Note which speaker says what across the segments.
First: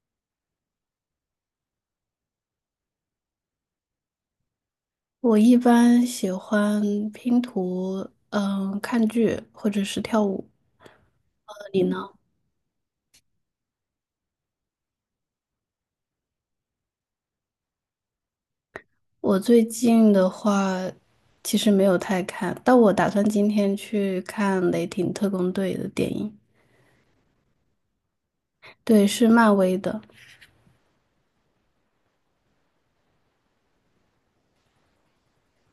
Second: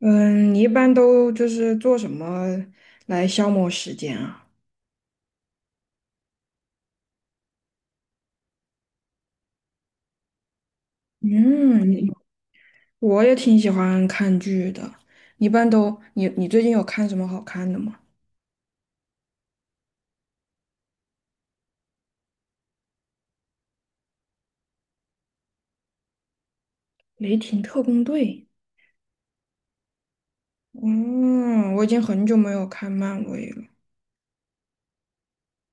Speaker 1: 嗯，你一般都就是做什么来消磨时间啊？
Speaker 2: 我一般喜欢拼图，嗯，看剧或者是跳舞。你呢？
Speaker 1: 嗯，我也挺喜欢看剧的。一般都，你最近有看什么好看的吗？
Speaker 2: 我最近的话，其实没有太看，但我打算今天去看《雷霆特工队》的电影。
Speaker 1: 《雷霆特工队》。
Speaker 2: 对，是漫威的。
Speaker 1: 嗯，我已经很久没有看漫威了。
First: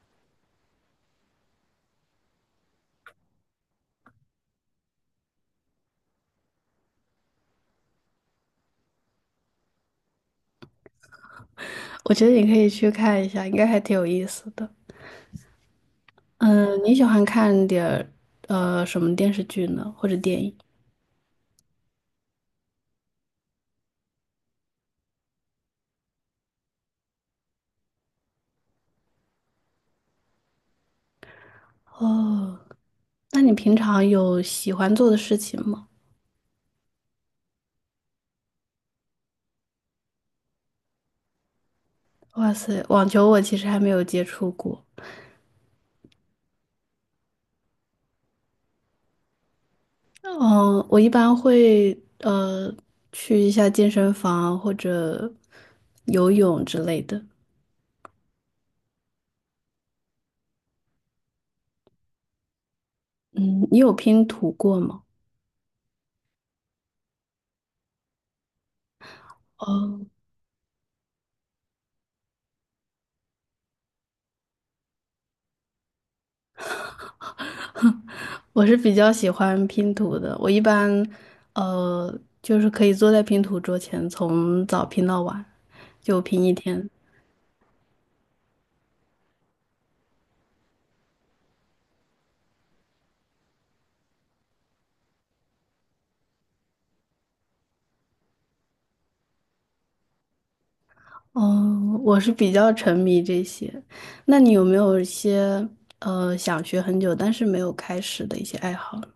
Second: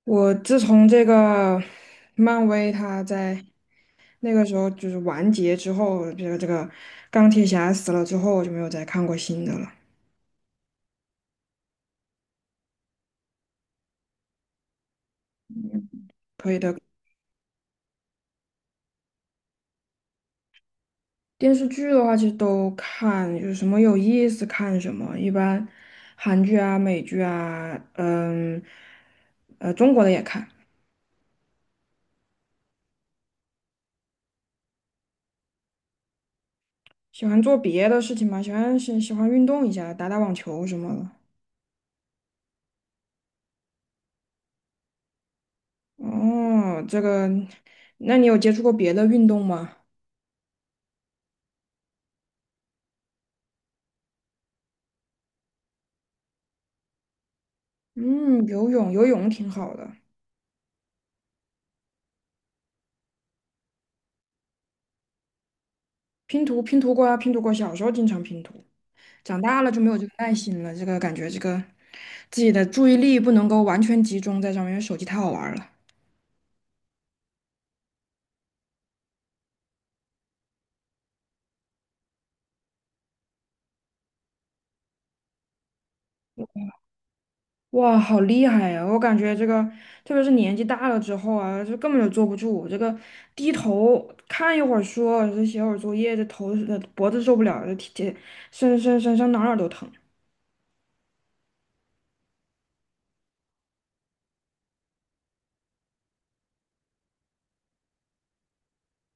Speaker 1: 我自从这个漫威它在那个时候就是完结之后，这个钢铁侠死了之后，我就没有再看过新的了。
Speaker 2: 我觉得你可以去看一下，应该还挺有意思的。嗯，你喜欢看点儿什么电视剧呢，或者电影？
Speaker 1: 电视剧的话，其实都看，有什么有意思看什么。一般韩剧啊、美剧啊，中国的也看。
Speaker 2: 哦，那你平常有喜欢做的事情吗？
Speaker 1: 喜欢做别的事情嘛，喜欢运动一下，打打网球什么的。
Speaker 2: 哇塞，网球我其实还没有接触过。
Speaker 1: 哦，这个，那你有接触过别的运动吗？
Speaker 2: 嗯，我一般会去一下健身房或者游泳之类的。
Speaker 1: 嗯，游泳，游泳挺好的。
Speaker 2: 嗯，你有拼图过吗？
Speaker 1: 拼图，拼图过啊，拼图过。小时候经常拼图，长大了就没有
Speaker 2: 哦，
Speaker 1: 这个耐心了。这个感觉，这个自己的注意力不能够完全集中在上面，因为手机太好玩了。
Speaker 2: 我是比较喜欢拼图的。我一般就是可以坐在拼图桌前，从早拼到晚，就拼一天。
Speaker 1: 哇，好厉害呀！我感觉这个，特别是年纪大了之后啊，就根本就坐不住。这个低头看一会儿书，这写会儿作业，这头脖子受不了，这体这身上哪儿哪儿都疼。
Speaker 2: 哦，我是比较沉迷这些。那你有没有一些想学很久但是没有开始的一些爱好呢？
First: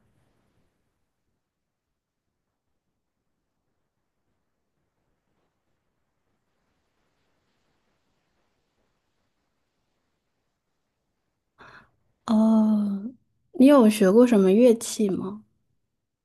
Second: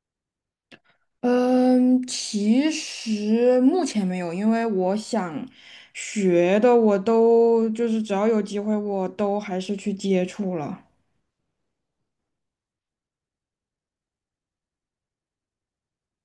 Speaker 1: 嗯，其实目前没有，因为我想学的我都就是只要有机会我都还是去接触了。
Speaker 2: 哦，你有学过什么乐器吗？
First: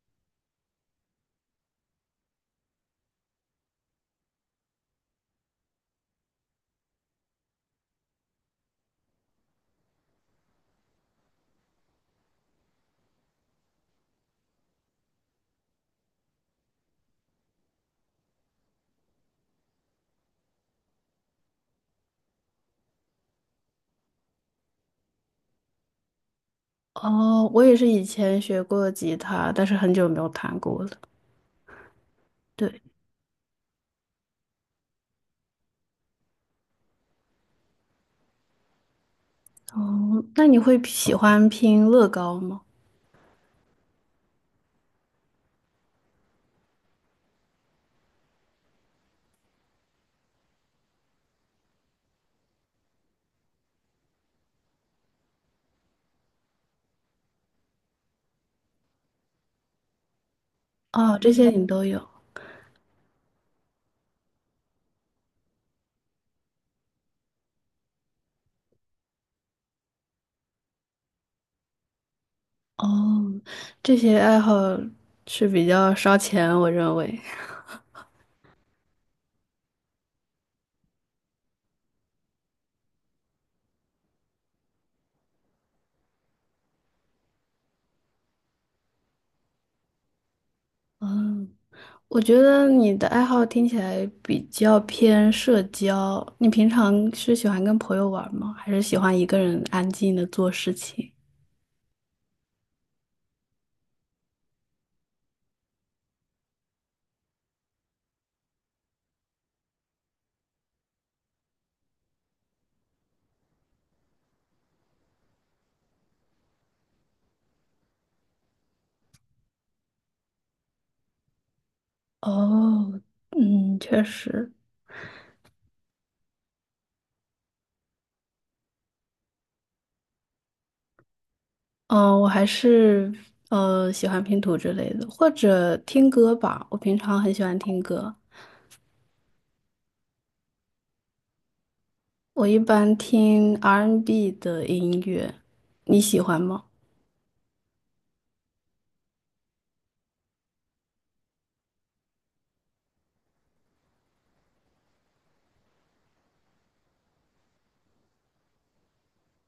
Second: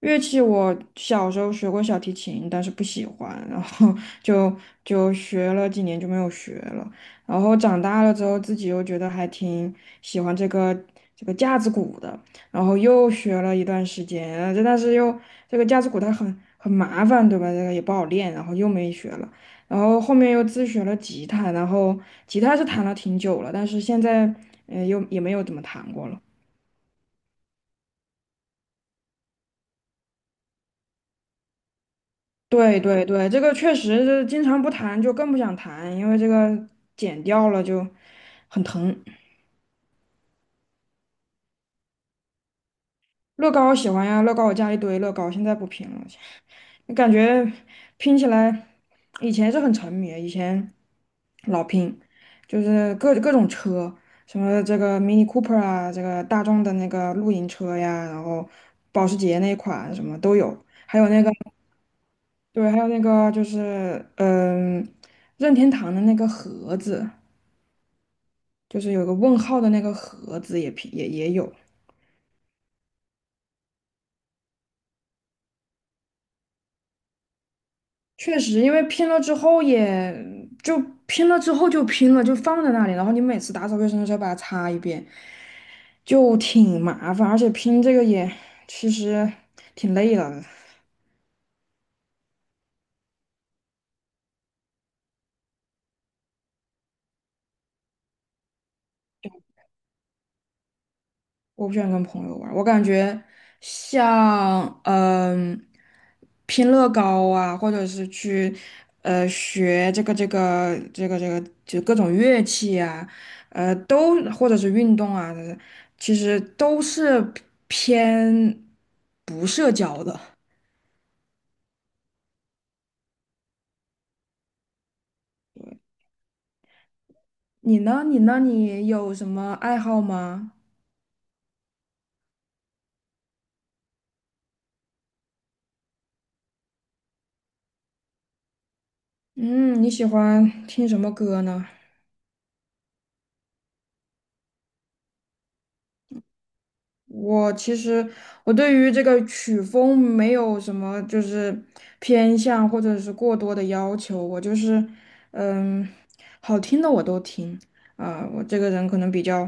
Speaker 1: 乐器我小时候学过小提琴，但是不喜欢，然后 就就学了几年就没有学了。然后长大了之后，自己又觉得还挺喜欢这个架子鼓的，然后又学了一段时间，但是又这个架子鼓它很麻烦，对吧？这个也不好练，然后又没学了。然后后面又自学了吉他，然后吉他是弹了挺久了，但是现在又也没有怎么弹过了。
Speaker 2: 哦，我也是以前学过吉他，但是很久没有弹过了。对。
Speaker 1: 对对对，这个确实是经常不谈就更不想谈，因为这个剪掉了就很疼。
Speaker 2: 哦，那你会喜欢拼乐高吗？
Speaker 1: 乐高我喜欢呀，乐高我家一堆乐高，现在不拼了，感觉拼起来以前是很沉迷，以前老拼，就是各种车，什么这个 Mini Cooper 啊，这个大众的那个露营车呀，然后保时捷那款什么都有，还有
Speaker 2: 哦，
Speaker 1: 那个
Speaker 2: 这些你都有。
Speaker 1: 对，还有那个就是任天堂的那个盒子。就是有个问号的那个盒子也拼也有，
Speaker 2: 哦，这些爱好是比较烧钱，我认为。
Speaker 1: 确实，因为拼了之后也就拼了之后就拼了，就放在那里，然后你每次打扫卫生的时候把它擦一遍，就挺麻烦，而且拼这个也其实挺累的。
Speaker 2: 嗯，我觉得你的爱好听起来比较偏社交。你平常是喜欢跟朋友玩吗？还是喜欢一个人安静的做事情？
Speaker 1: 我不喜欢跟朋友玩儿，我感觉像拼乐高啊，或者是去学这个就各种乐器啊，都或者是运动啊，其实都是偏不社交的。
Speaker 2: 哦，嗯，确实。
Speaker 1: 你呢？你呢？你有什么爱好吗？
Speaker 2: 嗯，我还是喜欢拼图之类的，或者听歌吧。我平常很喜欢听歌，
Speaker 1: 嗯，你喜欢听什么歌呢？
Speaker 2: 我一般听 R&B n 的音乐，你喜欢吗？
Speaker 1: 我其实我对于这个曲风没有什么就是偏向或者是过多的要求，我就是嗯，好听的我都听啊、我这个人可能比较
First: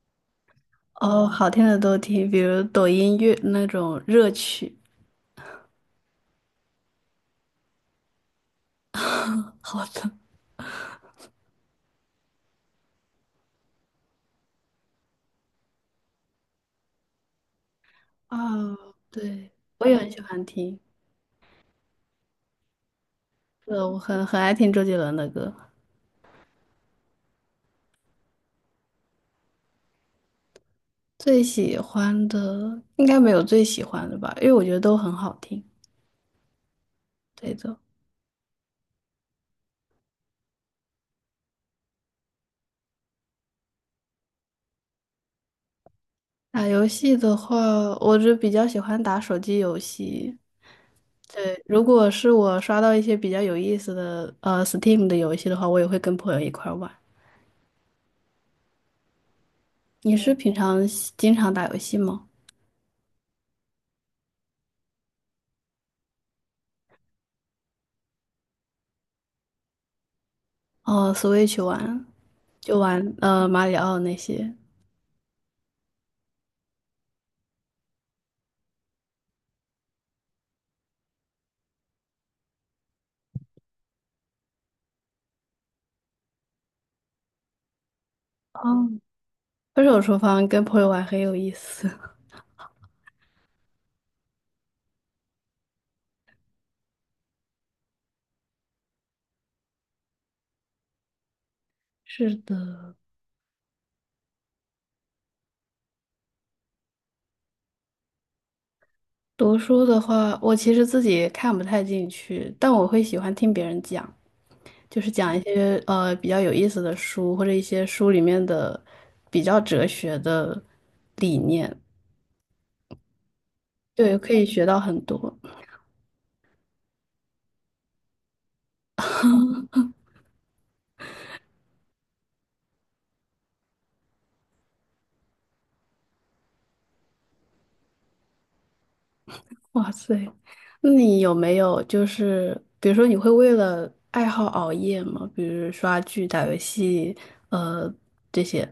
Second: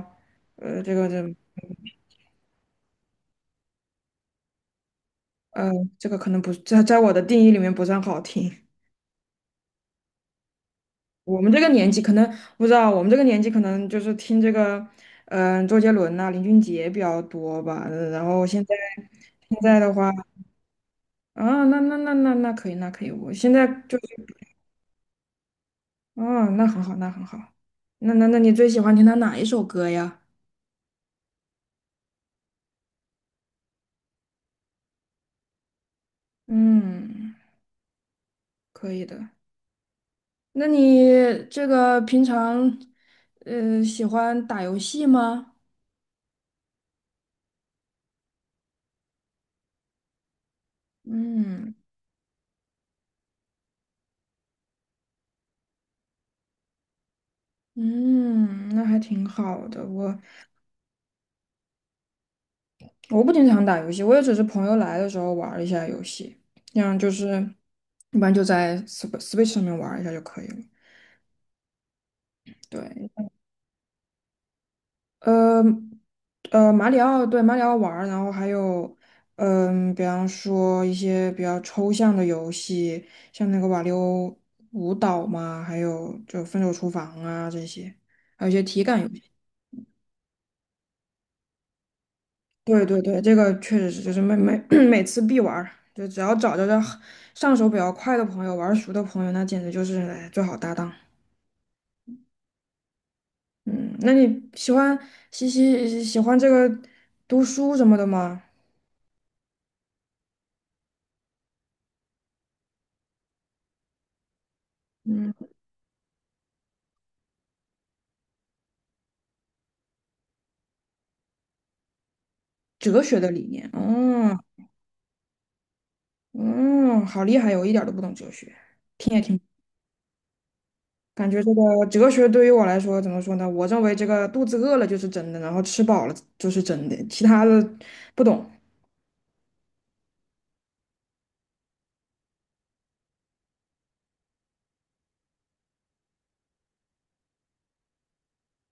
Speaker 1: 呃，这个
Speaker 2: 哦，
Speaker 1: 人
Speaker 2: 好听的都听，比如抖音乐那种热曲。
Speaker 1: 呃，这个可能不在我的定义里面不算好听。
Speaker 2: 好的。
Speaker 1: 我们这个年纪可能不知道，我们这个年纪可能就是听这个周杰伦呐、林俊杰比较多吧，然
Speaker 2: 啊，
Speaker 1: 后现在
Speaker 2: 对，
Speaker 1: 现在
Speaker 2: 我
Speaker 1: 的
Speaker 2: 也很
Speaker 1: 话。
Speaker 2: 喜欢听。
Speaker 1: 啊，那可以，那可以。我现在
Speaker 2: 对，我
Speaker 1: 就
Speaker 2: 很很爱听周杰伦的歌。
Speaker 1: 哦，那很好，那很好。那你最喜欢听他哪一首歌呀？
Speaker 2: 最喜欢的应该没有最喜欢的吧，因为我觉得都很好听。
Speaker 1: 嗯，
Speaker 2: 对的。
Speaker 1: 可以的。那你这个平常，喜欢打游戏吗？
Speaker 2: 打游戏的话，我就比较喜欢打手机游戏。对，
Speaker 1: 嗯
Speaker 2: 如果是我刷到一些比较有意思的Steam 的游戏的话，我也会跟朋友一块儿玩。
Speaker 1: 嗯，那还挺好的。
Speaker 2: 你
Speaker 1: 我
Speaker 2: 是平常喜经常打游戏吗？
Speaker 1: 我不经常打游戏，我也只是朋友来的时候玩儿一下游戏，这样就是一般就在 Switch 上面玩儿一下就可以了。
Speaker 2: 哦，Switch 玩就
Speaker 1: 对，
Speaker 2: 玩马里奥那些。
Speaker 1: 呃马里奥对马里奥玩儿，然后还有比方说一些比较抽象的游戏，像那个瓦力欧舞蹈嘛，还有就分手厨房啊这些，还有一
Speaker 2: 哦，
Speaker 1: 些体感游戏。
Speaker 2: 分手厨房跟朋友玩很有意思。
Speaker 1: 对对对，这个确实是，就是每次必玩儿，就只要找着这上手比较快的朋友，玩儿熟的朋友，那简直就是哎最好搭档。
Speaker 2: 是的。
Speaker 1: 嗯，那你喜欢这个读书什么的吗？
Speaker 2: 读书的话，我其实自己看不太进去，但我会喜欢听别人讲。就是
Speaker 1: 嗯。
Speaker 2: 讲一些比较有意思的书，或者一些书里面的比较哲学的理念。
Speaker 1: 哲学的理念，
Speaker 2: 对，可
Speaker 1: 嗯
Speaker 2: 以学到很多。
Speaker 1: 嗯，好厉害我一点儿都不懂哲学，听也听不懂，感觉这个哲学对于我来说怎么说呢？我认为这个肚子饿了就是真的，然后吃饱了就是真的，其他的不懂。
Speaker 2: 哇塞，那你有没有就是比如说你会为了爱好熬夜吗？比如刷剧、打游戏，呃这些。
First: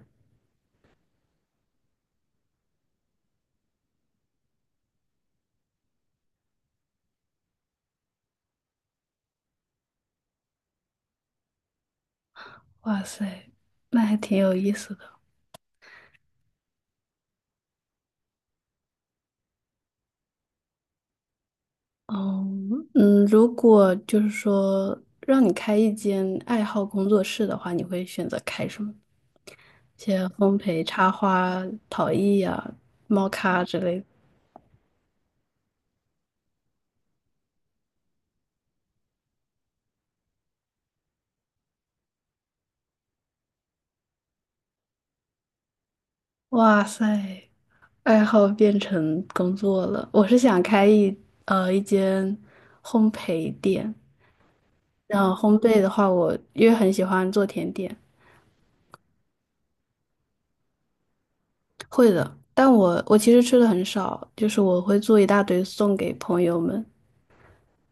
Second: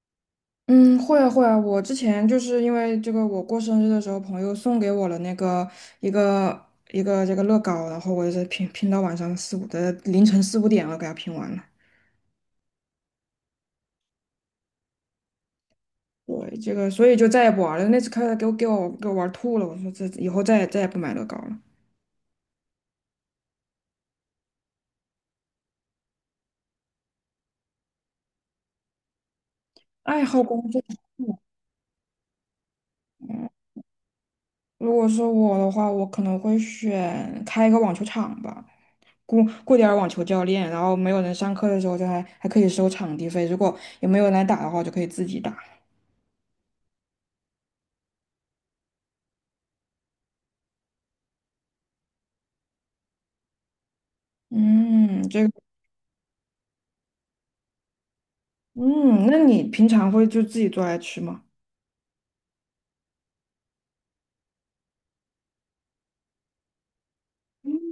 Speaker 1: 嗯，会啊会啊，我之前就是因为这个，我过生日的时候，朋友送给我了那个一个一个这个乐高，然后我是拼到晚上四五的凌晨四五点了，给它拼完了。
Speaker 2: 哇塞，那还挺有意思的。
Speaker 1: 对，这个所以就再也不玩了。那次开始给我玩吐了，我说这以后再也不买乐高了。
Speaker 2: 哦，嗯，如果就是说让你开一间爱好工作室的话，你会选择开什么？
Speaker 1: 爱
Speaker 2: 些
Speaker 1: 好
Speaker 2: 烘
Speaker 1: 工作
Speaker 2: 焙、
Speaker 1: 室。
Speaker 2: 插花、陶艺呀、猫
Speaker 1: 嗯
Speaker 2: 咖之类的。
Speaker 1: 如果是我的话，我可能会选开一个网球场吧，雇雇点儿网球教练，然后没有人上课的时候就还可以收场地费，如果也没有人来打的话，我就可以自己打。
Speaker 2: 哇塞，爱好变成工作了。我是想开一一间烘焙店，然
Speaker 1: 嗯，
Speaker 2: 后
Speaker 1: 这个，
Speaker 2: 烘焙的话我，因为很喜欢做甜点。
Speaker 1: 嗯，那你平常会就自己做来吃吗？
Speaker 2: 会的。但我其实吃的很少，就是我会做一大堆送给朋友们。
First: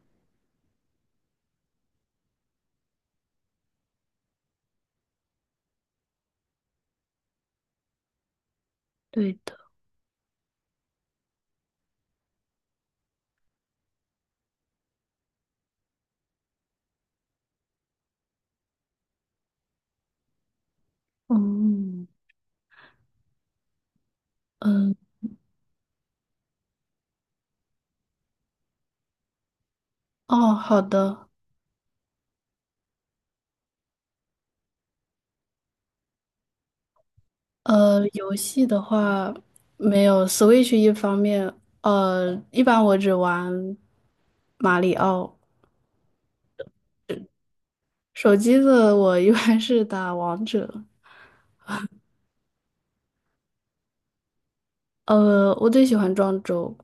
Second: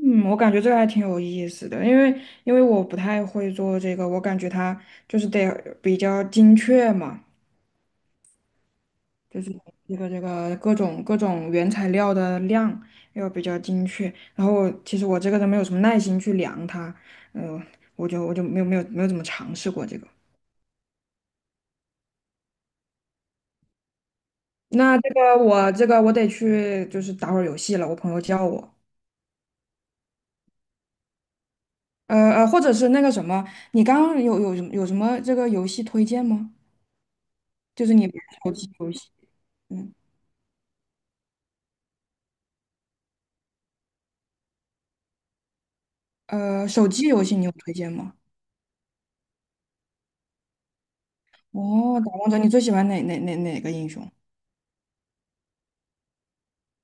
Speaker 1: 嗯，我感觉这个还挺有意思的，因为我不太会做这个，我感觉它就是得比较精确嘛。
Speaker 2: 对
Speaker 1: 就是
Speaker 2: 的，
Speaker 1: 这个各种原材料的量要比较精确。然后我其实我这个人没有什么耐心去量它，嗯、我就没有怎么尝试过这个。
Speaker 2: 嗯。嗯
Speaker 1: 那这个我这个我得去就是打会儿游戏了，我朋友叫我，
Speaker 2: 哦，好的。
Speaker 1: 或者是那个什么，你刚刚有什么这个游戏推荐吗？就是你玩
Speaker 2: 游
Speaker 1: 手
Speaker 2: 戏
Speaker 1: 机
Speaker 2: 的
Speaker 1: 游戏，
Speaker 2: 话
Speaker 1: 嗯，
Speaker 2: 没有 Switch 一方面，一般我只玩马里奥。
Speaker 1: 手机游戏你有推荐吗？
Speaker 2: 手机的我一般是打王者。
Speaker 1: 哦，打王者你最喜欢哪个英雄？
Speaker 2: 我最喜欢庄周。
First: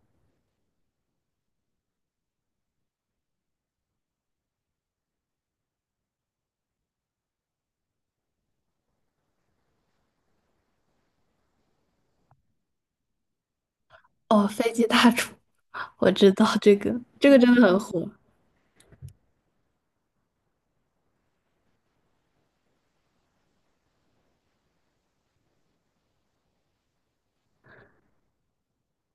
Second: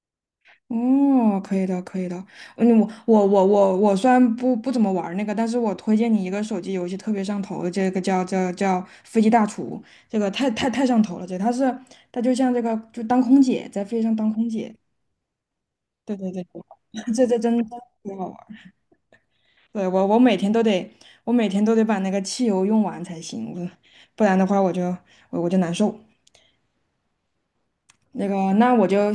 Speaker 1: 哦，可以的，可以的。嗯，我虽然不怎么玩儿那个，但是我推荐你一个手机游戏特别上头的，这个叫《飞机大厨》，这个太上头了。这他是他就像这个就当空姐，在飞机上当
Speaker 2: 哦，
Speaker 1: 空
Speaker 2: 飞
Speaker 1: 姐。
Speaker 2: 机大厨，我
Speaker 1: 对对
Speaker 2: 知
Speaker 1: 对，
Speaker 2: 道这个，
Speaker 1: 这
Speaker 2: 这个
Speaker 1: 这
Speaker 2: 真
Speaker 1: 真
Speaker 2: 的
Speaker 1: 真特
Speaker 2: 很火。
Speaker 1: 别好玩儿。对我每天都得把那个汽油用完才行，我不然的话我就难受。那个那我就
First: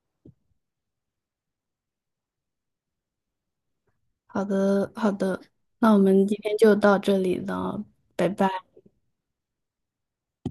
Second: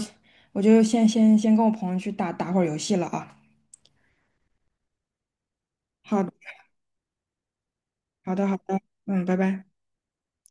Speaker 1: 我就先跟我朋友去打打会儿游戏了啊。
Speaker 2: 好的，好的，那我们今
Speaker 1: 好。
Speaker 2: 天就到这里了，拜
Speaker 1: 好
Speaker 2: 拜。
Speaker 1: 的，好的，嗯，拜拜。